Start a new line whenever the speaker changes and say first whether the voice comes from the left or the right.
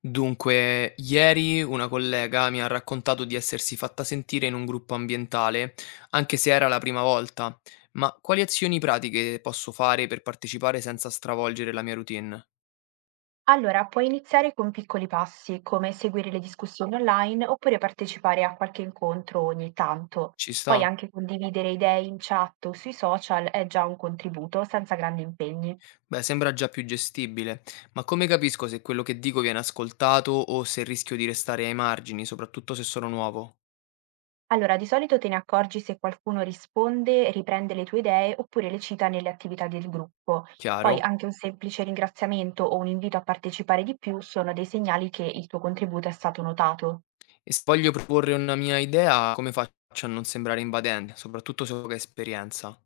left: Dunque, ieri una collega mi ha raccontato di essersi fatta sentire in un gruppo ambientale, anche se era la prima volta. Ma quali azioni pratiche posso fare per partecipare senza stravolgere la mia routine?
right: Allora, puoi iniziare con piccoli passi, come seguire le discussioni online oppure partecipare a qualche incontro ogni tanto.
left: Ci
right: Poi
left: sta?
right: anche condividere idee in chat o sui social è già un contributo, senza grandi impegni.
left: Beh, sembra già più gestibile, ma come capisco se quello che dico viene ascoltato o se rischio di restare ai margini, soprattutto se sono nuovo?
right: Allora, di solito te ne accorgi se qualcuno risponde, riprende le tue idee oppure le cita nelle attività del gruppo. Poi
left: Chiaro?
right: anche un semplice ringraziamento o un invito a partecipare di più sono dei segnali che il tuo contributo è stato notato.
left: E se voglio proporre una mia idea, come faccio a non sembrare invadente, soprattutto se ho poca esperienza?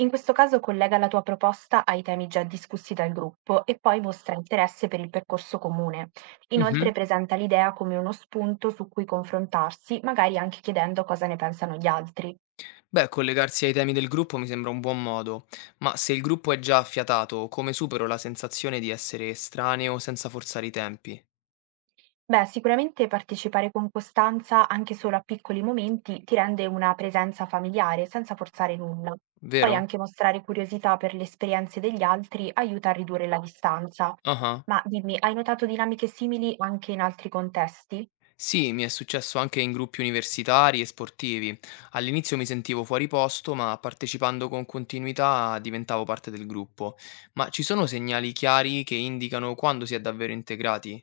right: In questo caso collega la tua proposta ai temi già discussi dal gruppo e poi mostra interesse per il percorso comune.
left: Mhm.
right: Inoltre presenta l'idea come uno spunto su cui confrontarsi, magari anche chiedendo cosa ne pensano gli altri.
left: Beh, collegarsi ai temi del gruppo mi sembra un buon modo, ma se il gruppo è già affiatato, come supero la sensazione di essere estraneo senza forzare i tempi?
right: Beh, sicuramente partecipare con costanza anche solo a piccoli momenti ti rende una presenza familiare senza forzare nulla. Poi
left: Vero?
right: anche mostrare curiosità per le esperienze degli altri aiuta a ridurre la distanza.
left: Ah.
right: Ma dimmi, hai notato dinamiche simili anche in altri contesti?
left: Sì, mi è successo anche in gruppi universitari e sportivi. All'inizio mi sentivo fuori posto, ma partecipando con continuità diventavo parte del gruppo. Ma ci sono segnali chiari che indicano quando si è davvero integrati?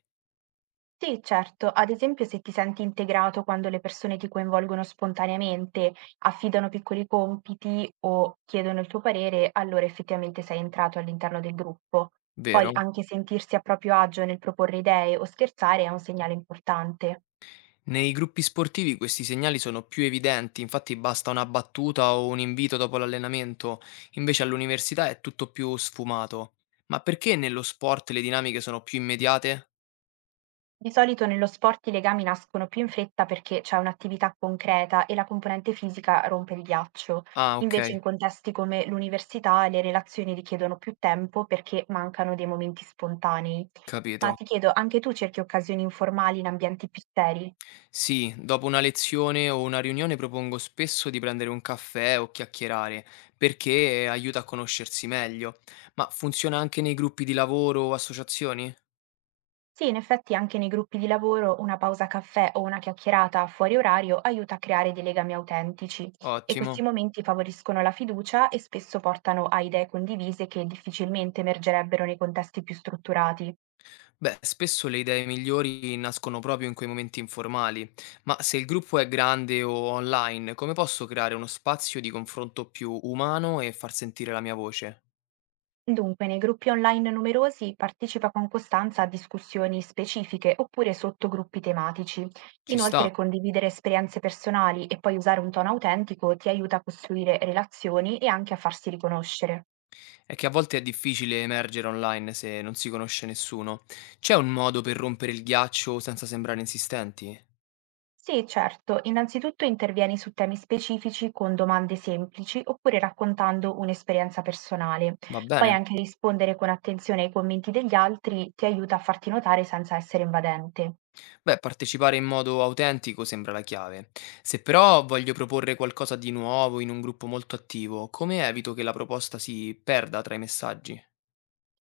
right: Sì, certo. Ad esempio, se ti senti integrato quando le persone ti coinvolgono spontaneamente, affidano piccoli compiti o chiedono il tuo parere, allora effettivamente sei entrato all'interno del gruppo. Poi
left: Vero?
right: anche sentirsi a proprio agio nel proporre idee o scherzare è un segnale importante.
left: Nei gruppi sportivi questi segnali sono più evidenti, infatti basta una battuta o un invito dopo l'allenamento, invece all'università è tutto più sfumato. Ma perché nello sport le dinamiche sono più immediate?
right: Di solito nello sport i legami nascono più in fretta perché c'è un'attività concreta e la componente fisica rompe il ghiaccio.
left: Ah, ok,
right: Invece in contesti come l'università le relazioni richiedono più tempo perché mancano dei momenti spontanei. Ma
left: capito.
right: ti chiedo, anche tu cerchi occasioni informali in ambienti più seri?
left: Sì, dopo una lezione o una riunione propongo spesso di prendere un caffè o chiacchierare, perché aiuta a conoscersi meglio. Ma funziona anche nei gruppi di lavoro o associazioni?
right: Sì, in effetti anche nei gruppi di lavoro una pausa caffè o una chiacchierata fuori orario aiuta a creare dei legami autentici e
left: Ottimo.
right: questi momenti favoriscono la fiducia e spesso portano a idee condivise che difficilmente emergerebbero nei contesti più strutturati.
left: Beh, spesso le idee migliori nascono proprio in quei momenti informali, ma se il gruppo è grande o online, come posso creare uno spazio di confronto più umano e far sentire la mia voce?
right: Dunque, nei gruppi online numerosi partecipa con costanza a discussioni specifiche oppure sottogruppi tematici.
left: Ci sta,
right: Inoltre, condividere esperienze personali e poi usare un tono autentico ti aiuta a costruire relazioni e anche a farsi riconoscere.
left: è che a volte è difficile emergere online se non si conosce nessuno. C'è un modo per rompere il ghiaccio senza sembrare insistenti?
right: Sì, certo. Innanzitutto intervieni su temi specifici con domande semplici oppure raccontando un'esperienza personale.
left: Va
right: Poi
left: bene?
right: anche rispondere con attenzione ai commenti degli altri ti aiuta a farti notare senza essere invadente.
left: Beh, partecipare in modo autentico sembra la chiave. Se però voglio proporre qualcosa di nuovo in un gruppo molto attivo, come evito che la proposta si perda tra i messaggi?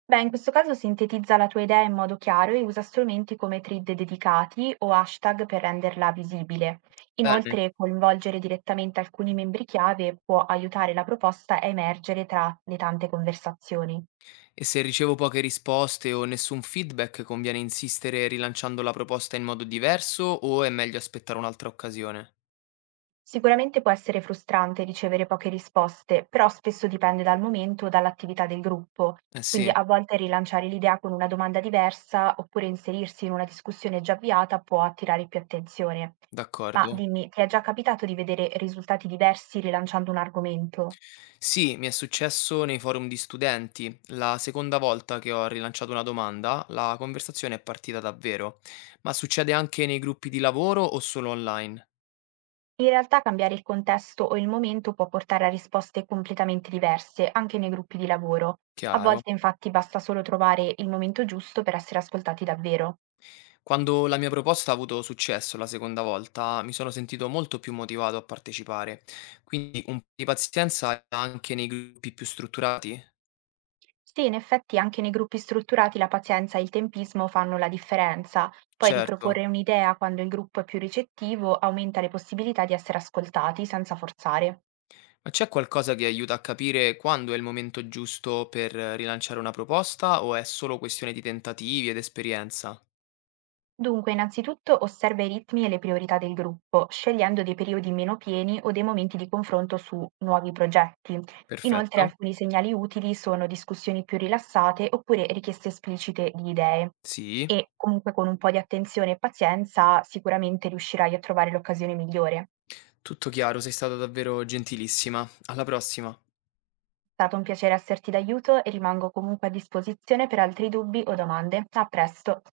right: Beh, in questo caso sintetizza la tua idea in modo chiaro e usa strumenti come thread dedicati o hashtag per renderla visibile.
left: Bene.
right: Inoltre, coinvolgere direttamente alcuni membri chiave può aiutare la proposta a emergere tra le tante conversazioni.
left: E se ricevo poche risposte o nessun feedback, conviene insistere rilanciando la proposta in modo diverso o è meglio aspettare un'altra occasione?
right: Sicuramente può essere frustrante ricevere poche risposte, però spesso dipende dal momento o dall'attività del gruppo.
left: Eh
right: Quindi
left: sì,
right: a volte rilanciare l'idea con una domanda diversa oppure inserirsi in una discussione già avviata può attirare più attenzione. Ma
left: d'accordo.
right: dimmi, ti è già capitato di vedere risultati diversi rilanciando un argomento?
left: Sì, mi è successo nei forum di studenti. La seconda volta che ho rilanciato una domanda, la conversazione è partita davvero. Ma succede anche nei gruppi di lavoro o solo online?
right: In realtà cambiare il contesto o il momento può portare a risposte completamente diverse, anche nei gruppi di lavoro. A
left: Chiaro.
right: volte infatti basta solo trovare il momento giusto per essere ascoltati davvero.
left: Quando la mia proposta ha avuto successo la seconda volta, mi sono sentito molto più motivato a partecipare. Quindi un po' di pazienza anche nei gruppi più strutturati?
right: Sì, in effetti anche nei gruppi strutturati la pazienza e il tempismo fanno la differenza. Poi
left: Certo,
right: riproporre un'idea quando il gruppo è più ricettivo aumenta le possibilità di essere ascoltati senza forzare.
left: ma c'è qualcosa che aiuta a capire quando è il momento giusto per rilanciare una proposta o è solo questione di tentativi ed esperienza?
right: Dunque, innanzitutto osserva i ritmi e le priorità del gruppo, scegliendo dei periodi meno pieni o dei momenti di confronto su nuovi progetti. Inoltre,
left: Perfetto.
right: alcuni segnali utili sono discussioni più rilassate oppure richieste esplicite di idee.
left: Sì,
right: E comunque con un po' di attenzione e pazienza sicuramente riuscirai a trovare l'occasione migliore.
left: tutto chiaro, sei stata davvero gentilissima. Alla prossima.
right: È stato un piacere esserti d'aiuto e rimango comunque a disposizione per altri dubbi o domande. A presto.